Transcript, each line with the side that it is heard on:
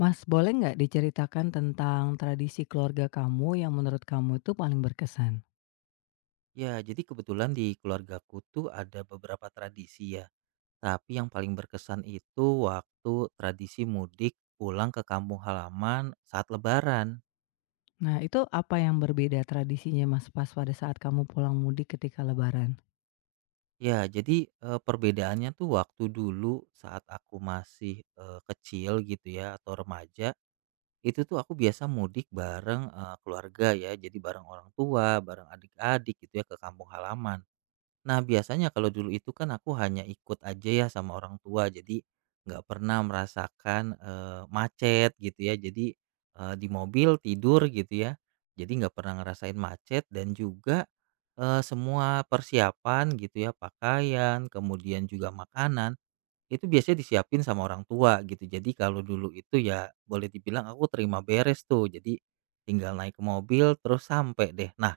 left: Mas, boleh nggak diceritakan tentang tradisi keluarga kamu yang menurut kamu itu paling berkesan?
right: Ya, jadi kebetulan di keluargaku tuh ada beberapa tradisi ya. Tapi yang paling berkesan itu waktu tradisi mudik pulang ke kampung halaman saat Lebaran.
left: Nah, itu apa yang berbeda tradisinya Mas pas pada saat kamu pulang mudik ketika lebaran?
right: Ya, jadi perbedaannya tuh waktu dulu saat aku masih kecil gitu ya atau remaja, itu tuh aku biasa mudik bareng keluarga ya. Jadi bareng orang tua, bareng adik-adik gitu ya ke kampung halaman. Nah, biasanya kalau dulu itu kan aku hanya ikut aja ya sama orang tua, jadi nggak pernah merasakan, eee, macet gitu ya. Jadi, eee, di mobil tidur gitu ya, jadi nggak pernah ngerasain macet. Dan juga, eee, semua persiapan gitu ya, pakaian, kemudian juga makanan, itu biasanya disiapin sama orang tua gitu. Jadi kalau dulu itu ya boleh dibilang aku terima beres tuh, jadi tinggal naik ke mobil terus sampai deh. Nah,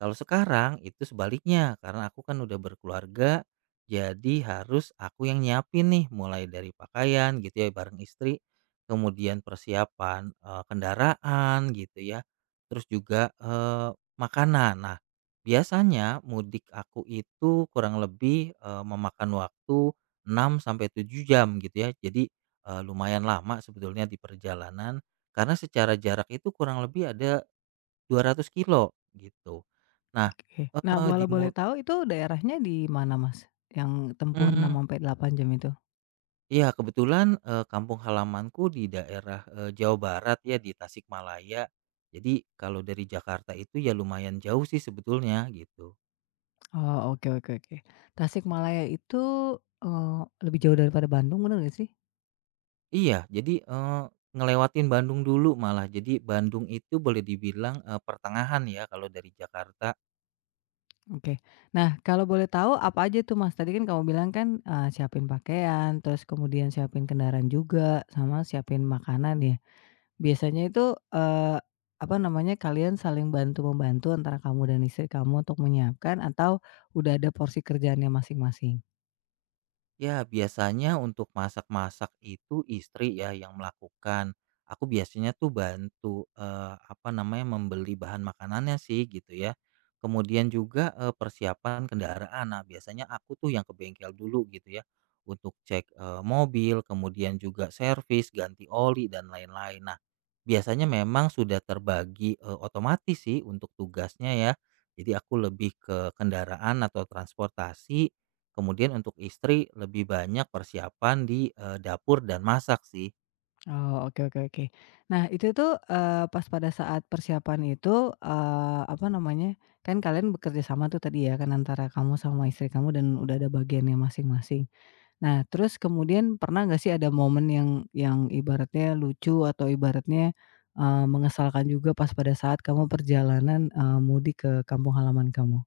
right: kalau sekarang itu sebaliknya, karena aku kan udah berkeluarga, jadi harus aku yang nyiapin nih, mulai dari pakaian gitu ya bareng istri, kemudian persiapan kendaraan gitu ya, terus juga makanan. Nah, biasanya mudik aku itu kurang lebih memakan waktu 6 sampai 7 jam gitu ya. Jadi lumayan lama sebetulnya di perjalanan karena secara jarak itu kurang lebih ada 200 kilo gitu. Nah,
left: Oke. Nah,
right: eee, di
left: walau
right: mu
left: boleh tahu itu daerahnya di mana Mas? Yang tempuh 6
right: mmm,
left: sampai 8 jam itu.
right: iya kebetulan, kampung halamanku di daerah, eee, Jawa Barat, ya, di Tasikmalaya. Jadi kalau dari Jakarta itu ya lumayan jauh sih sebetulnya gitu.
left: Oh, oke oke oke. Tasikmalaya itu eh, lebih jauh daripada Bandung benar nggak sih?
right: Iya, jadi, eee, ngelewatin Bandung dulu malah. Jadi Bandung itu boleh dibilang, eee, pertengahan ya kalau dari Jakarta.
left: Oke. Nah, kalau boleh tahu apa aja tuh Mas? Tadi kan kamu bilang kan, siapin pakaian, terus kemudian siapin kendaraan juga, sama siapin makanan ya. Biasanya itu, apa namanya, kalian saling bantu-membantu antara kamu dan istri kamu untuk menyiapkan atau udah ada porsi kerjaannya masing-masing?
right: Ya, biasanya untuk masak-masak itu istri ya yang melakukan. Aku biasanya tuh bantu apa namanya, membeli bahan makanannya sih gitu ya. Kemudian juga persiapan kendaraan. Nah, biasanya aku tuh yang ke bengkel dulu gitu ya untuk cek mobil, kemudian juga servis, ganti oli dan lain-lain. Nah, biasanya memang sudah terbagi otomatis sih untuk tugasnya ya. Jadi aku lebih ke kendaraan atau transportasi. Kemudian untuk istri lebih banyak persiapan di, eee, dapur dan masak sih.
left: Oh, oke oke oke. Nah, itu tuh, pas pada saat persiapan itu, apa namanya, kan kalian bekerja sama tuh tadi ya kan antara kamu sama istri kamu dan udah ada bagiannya masing-masing. Nah, terus kemudian pernah nggak sih ada momen yang ibaratnya lucu atau ibaratnya, mengesalkan juga pas pada saat kamu perjalanan, mudik ke kampung halaman kamu?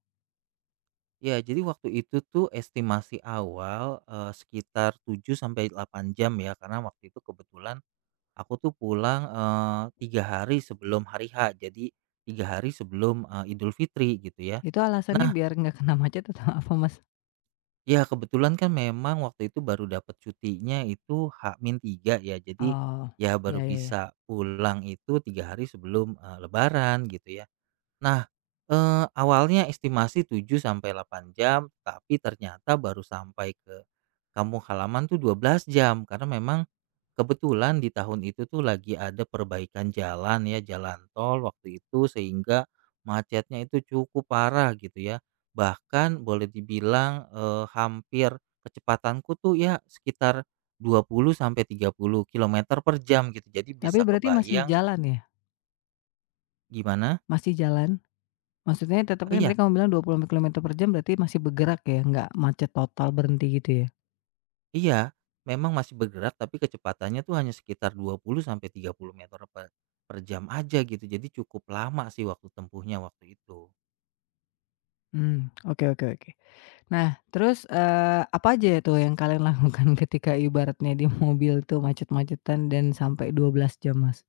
right: Ya, jadi waktu itu tuh estimasi awal, eee, sekitar 7 sampai 8 jam ya, karena waktu itu kebetulan aku tuh pulang, eee, 3 hari sebelum hari H, jadi 3 hari sebelum, eee, Idul Fitri gitu ya.
left: Itu alasannya
right: Nah,
left: biar nggak kena macet atau apa, Mas?
right: ya kebetulan kan memang waktu itu baru dapat cutinya itu h min tiga ya, jadi
left: Oh,
right: ya baru
left: ya ya ya.
right: bisa pulang itu 3 hari sebelum, eee, lebaran gitu ya. Nah, awalnya estimasi 7 sampai 8 jam, tapi ternyata baru sampai ke kampung halaman tuh 12 jam, karena memang kebetulan di tahun itu tuh lagi ada perbaikan jalan ya, jalan tol waktu itu, sehingga macetnya itu cukup parah gitu ya. Bahkan boleh dibilang, eee, hampir kecepatanku tuh ya sekitar 20 sampai 30 kilometer per jam gitu. Jadi
left: Tapi
right: bisa
left: berarti masih
right: kebayang
left: jalan ya?
right: gimana?
left: Masih jalan? Maksudnya tetep
right: Oh,
left: kan
right: iya.
left: tadi kamu bilang 20 kilometer per jam berarti masih bergerak ya, nggak macet total berhenti gitu ya?
right: Iya, memang masih bergerak tapi kecepatannya tuh hanya sekitar 20 sampai 30 meter per jam aja gitu. Jadi cukup lama sih waktu tempuhnya waktu itu.
left: Mmm, oke oke oke. Nah terus, apa aja tuh yang kalian lakukan ketika ibaratnya di mobil tuh macet-macetan dan sampai 12 jam, Mas?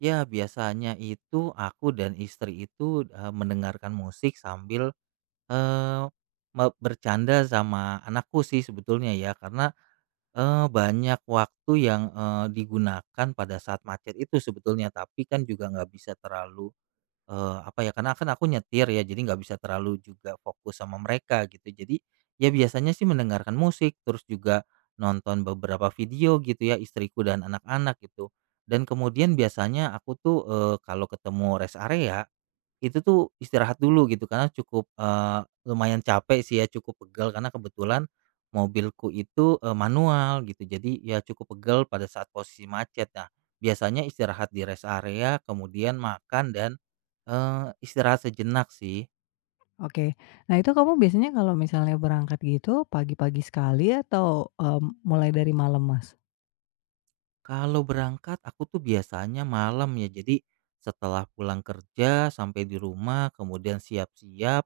right: Ya, biasanya itu aku dan istri itu mendengarkan musik sambil eh, bercanda sama anakku sih sebetulnya ya, karena banyak waktu yang digunakan pada saat macet itu sebetulnya, tapi kan juga nggak bisa terlalu. Apa ya, karena kan aku nyetir ya, jadi nggak bisa terlalu juga fokus sama mereka gitu. Jadi, ya, biasanya sih mendengarkan musik, terus juga nonton beberapa video gitu ya, istriku dan anak-anak gitu. Dan kemudian biasanya aku tuh, eee, kalau ketemu rest area itu tuh istirahat dulu gitu, karena cukup, eee, lumayan capek sih ya, cukup pegal karena kebetulan mobilku itu, eee, manual gitu. Jadi ya cukup pegal pada saat posisi macet. Nah, biasanya istirahat di rest area, kemudian makan dan, eee, istirahat sejenak sih.
left: Oke. Nah itu kamu biasanya kalau misalnya berangkat gitu pagi-pagi sekali atau, mmm, mulai dari malam, Mas?
right: Kalau berangkat aku tuh biasanya malam ya. Jadi setelah pulang kerja sampai di rumah, kemudian siap-siap,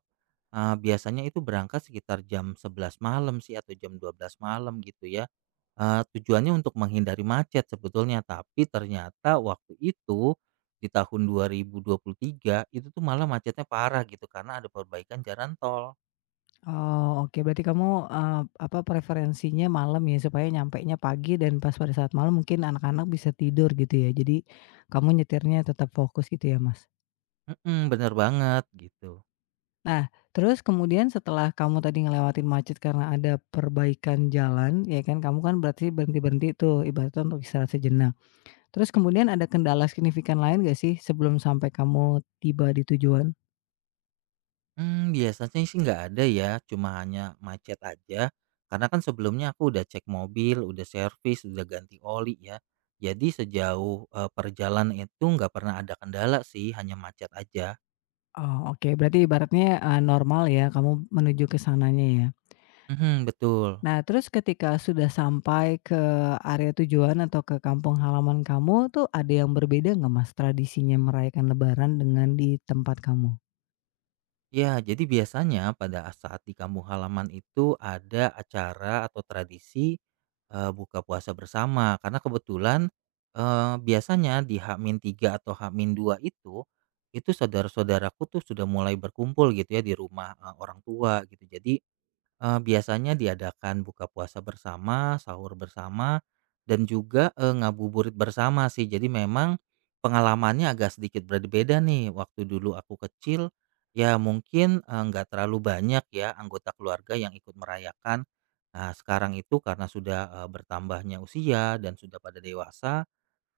right: eee, biasanya itu berangkat sekitar jam 11 malam sih atau jam 12 malam gitu ya. Tujuannya untuk menghindari macet sebetulnya, tapi ternyata waktu itu di tahun 2023 itu tuh malah macetnya parah gitu karena ada perbaikan jalan tol.
left: Oh, oke. Berarti kamu, apa, preferensinya malam ya, supaya nyampenya pagi dan pas pada saat malam mungkin anak-anak bisa tidur gitu ya. Jadi kamu nyetirnya tetap fokus gitu ya, Mas.
right: Mhm, bener banget gitu.
left: Nah, terus kemudian setelah kamu tadi ngelewatin macet karena ada perbaikan jalan, ya kan, kamu kan berarti berhenti-berhenti tuh ibaratnya untuk istirahat sejenak. Terus kemudian ada kendala signifikan lain nggak sih sebelum sampai kamu tiba di tujuan?
right: Biasanya sih nggak ada ya, cuma hanya macet aja, karena kan sebelumnya aku udah cek mobil, udah servis, udah ganti oli ya. Jadi sejauh, eee, perjalanan itu nggak pernah ada kendala sih, hanya macet aja.
left: Oh, oke. Berarti ibaratnya, normal ya kamu menuju ke sananya ya?
right: Mhm, betul.
left: Nah, terus ketika sudah sampai ke area tujuan atau ke kampung halaman kamu tuh ada yang berbeda nggak, Mas, tradisinya merayakan lebaran dengan di tempat kamu?
right: Ya, jadi biasanya pada saat di kampung halaman itu ada acara atau tradisi buka puasa bersama, karena kebetulan biasanya di h tiga atau h dua itu saudara-saudaraku tuh sudah mulai berkumpul gitu ya di rumah orang tua gitu. Jadi biasanya diadakan buka puasa bersama, sahur bersama, dan juga, eee, ngabuburit bersama sih. Jadi memang pengalamannya agak sedikit berbeda nih. Waktu dulu aku kecil, ya mungkin, eee, nggak terlalu banyak ya anggota keluarga yang ikut merayakan. Nah, sekarang itu karena sudah, eee, bertambahnya usia dan sudah pada dewasa,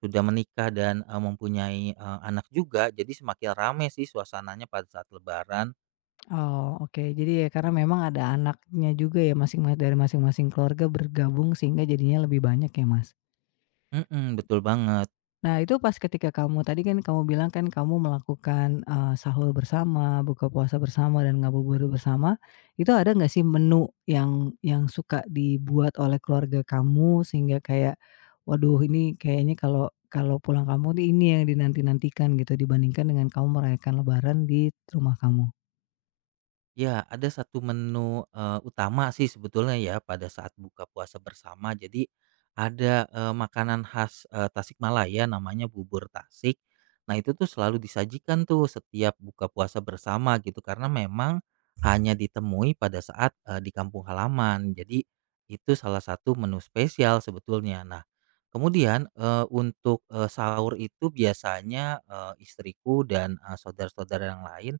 right: sudah menikah dan, eee, mempunyai, eee, anak juga, jadi semakin rame sih suasananya pada saat lebaran.
left: Oh, oke. Jadi ya karena memang ada anaknya juga ya masing masing dari masing-masing keluarga bergabung sehingga jadinya lebih banyak ya, Mas?
right: Mhm, betul banget.
left: Nah, itu pas ketika kamu tadi kan kamu bilang kan kamu melakukan, sahur bersama, buka puasa bersama, dan ngabuburit bersama, itu ada nggak sih menu yang suka dibuat oleh keluarga kamu sehingga kayak, "Waduh ini kayaknya kalau kalau pulang kamu nih ini yang dinanti-nantikan," gitu dibandingkan dengan kamu merayakan lebaran di rumah kamu?
right: Ya, ada satu menu, eee, utama sih sebetulnya ya pada saat buka puasa bersama. Jadi ada, eee, makanan khas, eee, Tasikmalaya, namanya bubur Tasik. Nah, itu tuh selalu disajikan tuh setiap buka puasa bersama gitu, karena memang hanya ditemui pada saat, eee, di kampung halaman. Jadi itu salah satu menu spesial sebetulnya. Nah, kemudian, eee, untuk, eee, sahur itu biasanya, eee, istriku dan, eee, saudara-saudara yang lain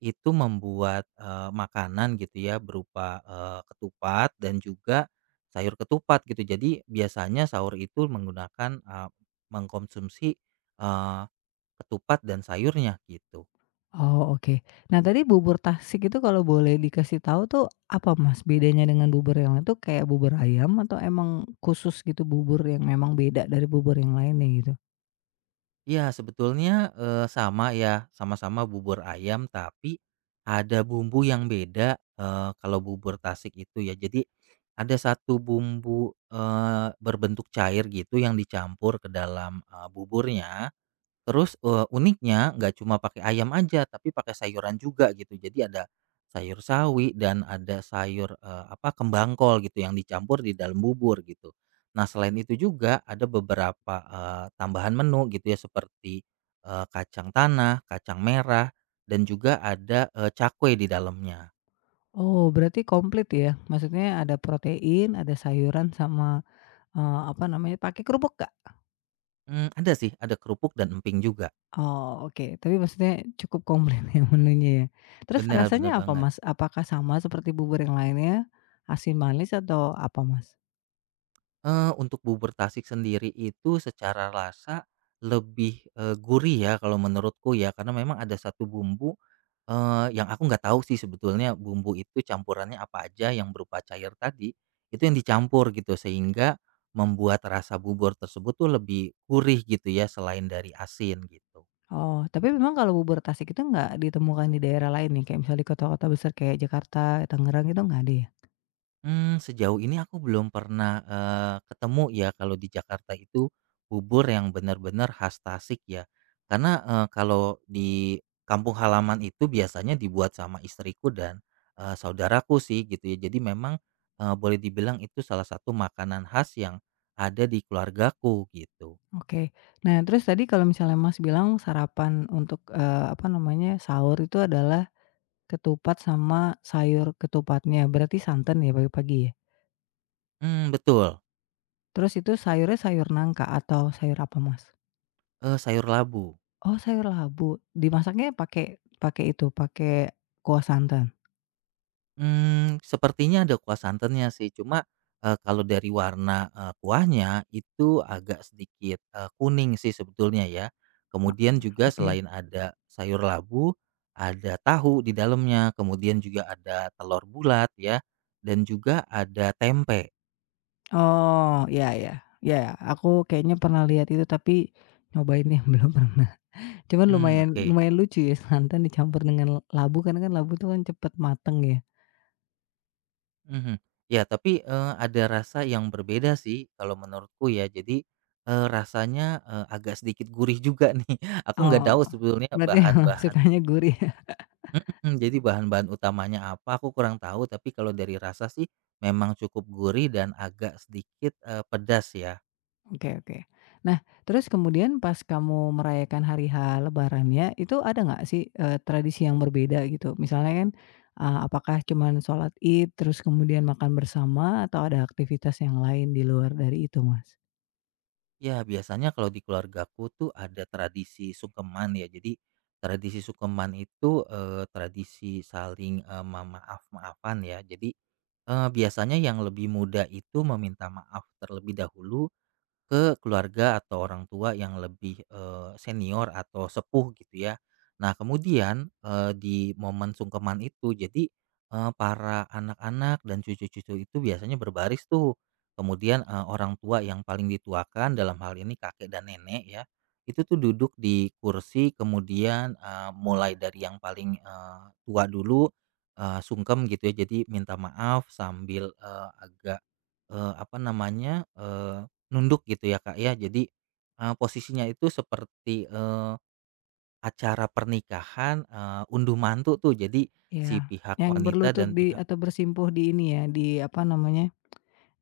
right: itu membuat, eee, makanan gitu ya, berupa, eee, ketupat dan juga sayur ketupat gitu. Jadi biasanya sahur itu menggunakan, eee, mengkonsumsi, eee, ketupat dan sayurnya gitu.
left: Oh, oke. Nah, tadi bubur Tasik itu kalau boleh dikasih tahu tuh apa, Mas, bedanya dengan bubur yang lain tuh kayak bubur ayam atau emang khusus gitu bubur yang memang beda dari bubur yang lainnya gitu?
right: Ya sebetulnya, eee, sama ya, sama-sama bubur ayam, tapi ada bumbu yang beda, eee, kalau bubur Tasik itu ya. Jadi ada satu bumbu, eee, berbentuk cair gitu yang dicampur ke dalam, eee, buburnya. Terus, eee, uniknya nggak cuma pakai ayam aja, tapi pakai sayuran juga gitu. Jadi ada sayur sawi dan ada sayur, eee, apa, kembang kol gitu yang dicampur di dalam bubur gitu. Nah, selain itu juga ada beberapa, eee, tambahan menu gitu ya, seperti, eee, kacang tanah, kacang merah, dan juga ada, eee, cakwe di dalamnya.
left: Oh, berarti komplit ya? Maksudnya ada protein, ada sayuran sama, apa namanya, pakai kerupuk nggak?
right: Ada sih, ada kerupuk dan emping juga.
left: Oh, oke. Tapi maksudnya cukup komplit ya menunya ya. Terus
right: Bener bener
left: rasanya apa,
right: banget.
left: Mas? Apakah sama seperti bubur yang lainnya, asin manis atau apa, Mas?
right: Untuk bubur Tasik sendiri itu secara rasa lebih, eee, gurih ya kalau menurutku ya, karena memang ada satu bumbu, eee, yang aku nggak tahu sih sebetulnya bumbu itu campurannya apa aja, yang berupa cair tadi, itu yang dicampur gitu sehingga membuat rasa bubur tersebut tuh lebih gurih gitu ya, selain dari asin gitu.
left: Oh, tapi memang kalau bubur Tasik itu nggak ditemukan di daerah lain nih, kayak misalnya di kota-kota besar kayak Jakarta, Tangerang itu nggak ada ya?
right: Sejauh ini aku belum pernah, eee, ketemu ya kalau di Jakarta itu bubur yang benar-benar khas Tasik ya. Karena, eee, kalau di kampung halaman itu biasanya dibuat sama istriku dan, eee, saudaraku sih gitu ya. Jadi memang, eee, boleh dibilang itu salah satu makanan khas yang ada di keluargaku gitu.
left: Oke. Nah, terus tadi kalau misalnya Mas bilang sarapan untuk, apa namanya, sahur itu adalah ketupat sama sayur ketupatnya, berarti santan ya pagi-pagi ya?
right: Mmm, betul,
left: Terus itu sayurnya sayur nangka atau sayur apa, Mas?
right: eee, sayur labu.
left: Oh, sayur labu, dimasaknya pakai pakai itu, pakai kuah santan?
right: Sepertinya ada kuah santannya sih, cuma, eee, kalau dari warna, eee, kuahnya itu agak sedikit, eee, kuning sih sebetulnya ya. Kemudian juga
left: Oke.
right: selain ada sayur labu, ada tahu di dalamnya, kemudian juga ada telur bulat ya, dan juga ada tempe.
left: Oh, iya ya ya aku kayaknya pernah lihat itu tapi nyobainnya belum pernah. Cuman
right: Hmm,
left: lumayan
right: oke.
left: lumayan lucu ya santan dicampur dengan labu karena kan labu tuh kan cepet mateng ya.
right: Mhm. Ya tapi, eee, ada rasa yang berbeda sih kalau menurutku ya. Jadi, eee, rasanya, eee, agak sedikit gurih juga nih. Aku nggak
left: Oh,
right: tahu sebetulnya
left: berarti emang
right: bahan-bahan.
left: sukanya gurih
right: Mhm, jadi bahan-bahan utamanya apa aku kurang tahu, tapi kalau dari rasa sih memang cukup gurih dan agak sedikit, eee, pedas ya.
left: Oke oke. Nah, terus kemudian pas kamu merayakan hari H lebarannya itu ada nggak sih, tradisi yang berbeda gitu? Misalnya kan, apakah cuman sholat Id terus kemudian makan bersama atau ada aktivitas yang lain di luar dari itu, Mas?
right: Ya, biasanya kalau di keluargaku tuh ada tradisi sungkeman ya. Jadi tradisi sungkeman itu, eee, tradisi saling, eee, me maaf-maafan ya. Jadi, eee, biasanya yang lebih muda itu meminta maaf terlebih dahulu ke keluarga atau orang tua yang lebih, eee, senior atau sepuh gitu ya. Nah, kemudian, eee, di momen sungkeman itu jadi, eee, para anak-anak dan cucu-cucu itu biasanya berbaris tuh. Kemudian, eee, orang tua yang paling dituakan, dalam hal ini kakek dan nenek ya, itu tuh duduk di kursi. Kemudian, eee, mulai dari yang paling, eee, tua dulu, eee, sungkem gitu ya, jadi minta maaf sambil, eee, agak, eee, apa namanya, nunduk gitu ya, Kak, ya. Jadi, eee, posisinya itu seperti, eee, acara pernikahan, eee, unduh mantu tuh. Jadi
left: Iya,
right: si pihak
left: yang
right: wanita
left: berlutut
right: dan
left: di
right: pihak
left: atau bersimpuh di ini ya, di apa namanya,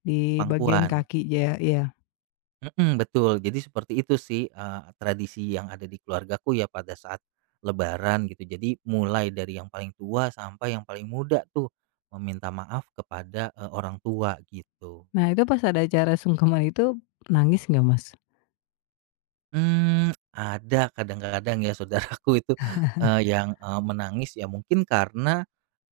left: di bagian
right: pangkuan.
left: kaki ya, iya.
right: Mhm, betul. Jadi seperti itu sih, eee, tradisi yang ada di keluargaku ya pada saat lebaran gitu. Jadi mulai dari yang paling tua sampai yang paling muda tuh meminta maaf kepada, eee, orang tua gitu.
left: Nah itu pas ada acara sungkeman itu nangis nggak Mas?
right: Ada kadang-kadang ya saudaraku itu, eee, yang, eee, menangis ya, mungkin karena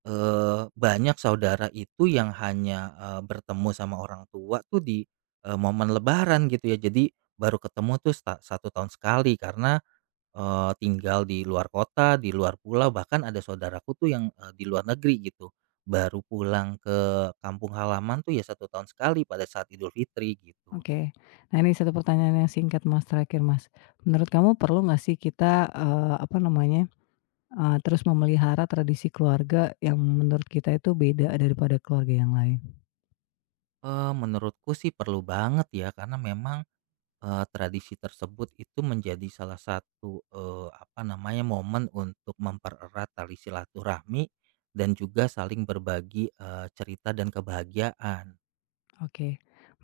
right: Banyak saudara itu yang hanya, eee, bertemu sama orang tua tuh di, eee, momen lebaran gitu ya. Jadi baru ketemu tuh 1 tahun sekali, karena, eee, tinggal di luar kota, di luar pulau, bahkan ada saudaraku tuh yang, eee, di luar negeri gitu. Baru pulang ke kampung halaman tuh ya 1 tahun sekali pada saat Idul Fitri gitu.
left: Oke. Nah ini satu pertanyaan yang singkat Mas, terakhir Mas. Menurut kamu perlu nggak sih kita, apa namanya, terus memelihara tradisi keluarga yang menurut kita itu beda daripada keluarga yang lain?
right: Menurutku sih perlu banget ya, karena memang tradisi tersebut itu menjadi salah satu, eee, apa namanya, momen untuk mempererat tali silaturahmi dan juga saling berbagi, eee, cerita dan kebahagiaan.
left: Oke.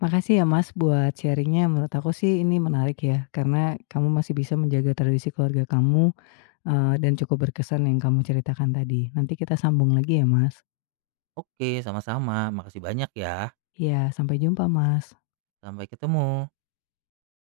left: Makasih ya Mas buat sharing-nya, menurut aku sih ini menarik ya, karena kamu masih bisa menjaga tradisi keluarga kamu. Dan cukup berkesan yang kamu ceritakan tadi. Nanti kita sambung lagi ya, Mas.
right: Oke, sama-sama. Makasih banyak ya.
left: Iya, sampai jumpa, Mas.
right: Sampai ketemu.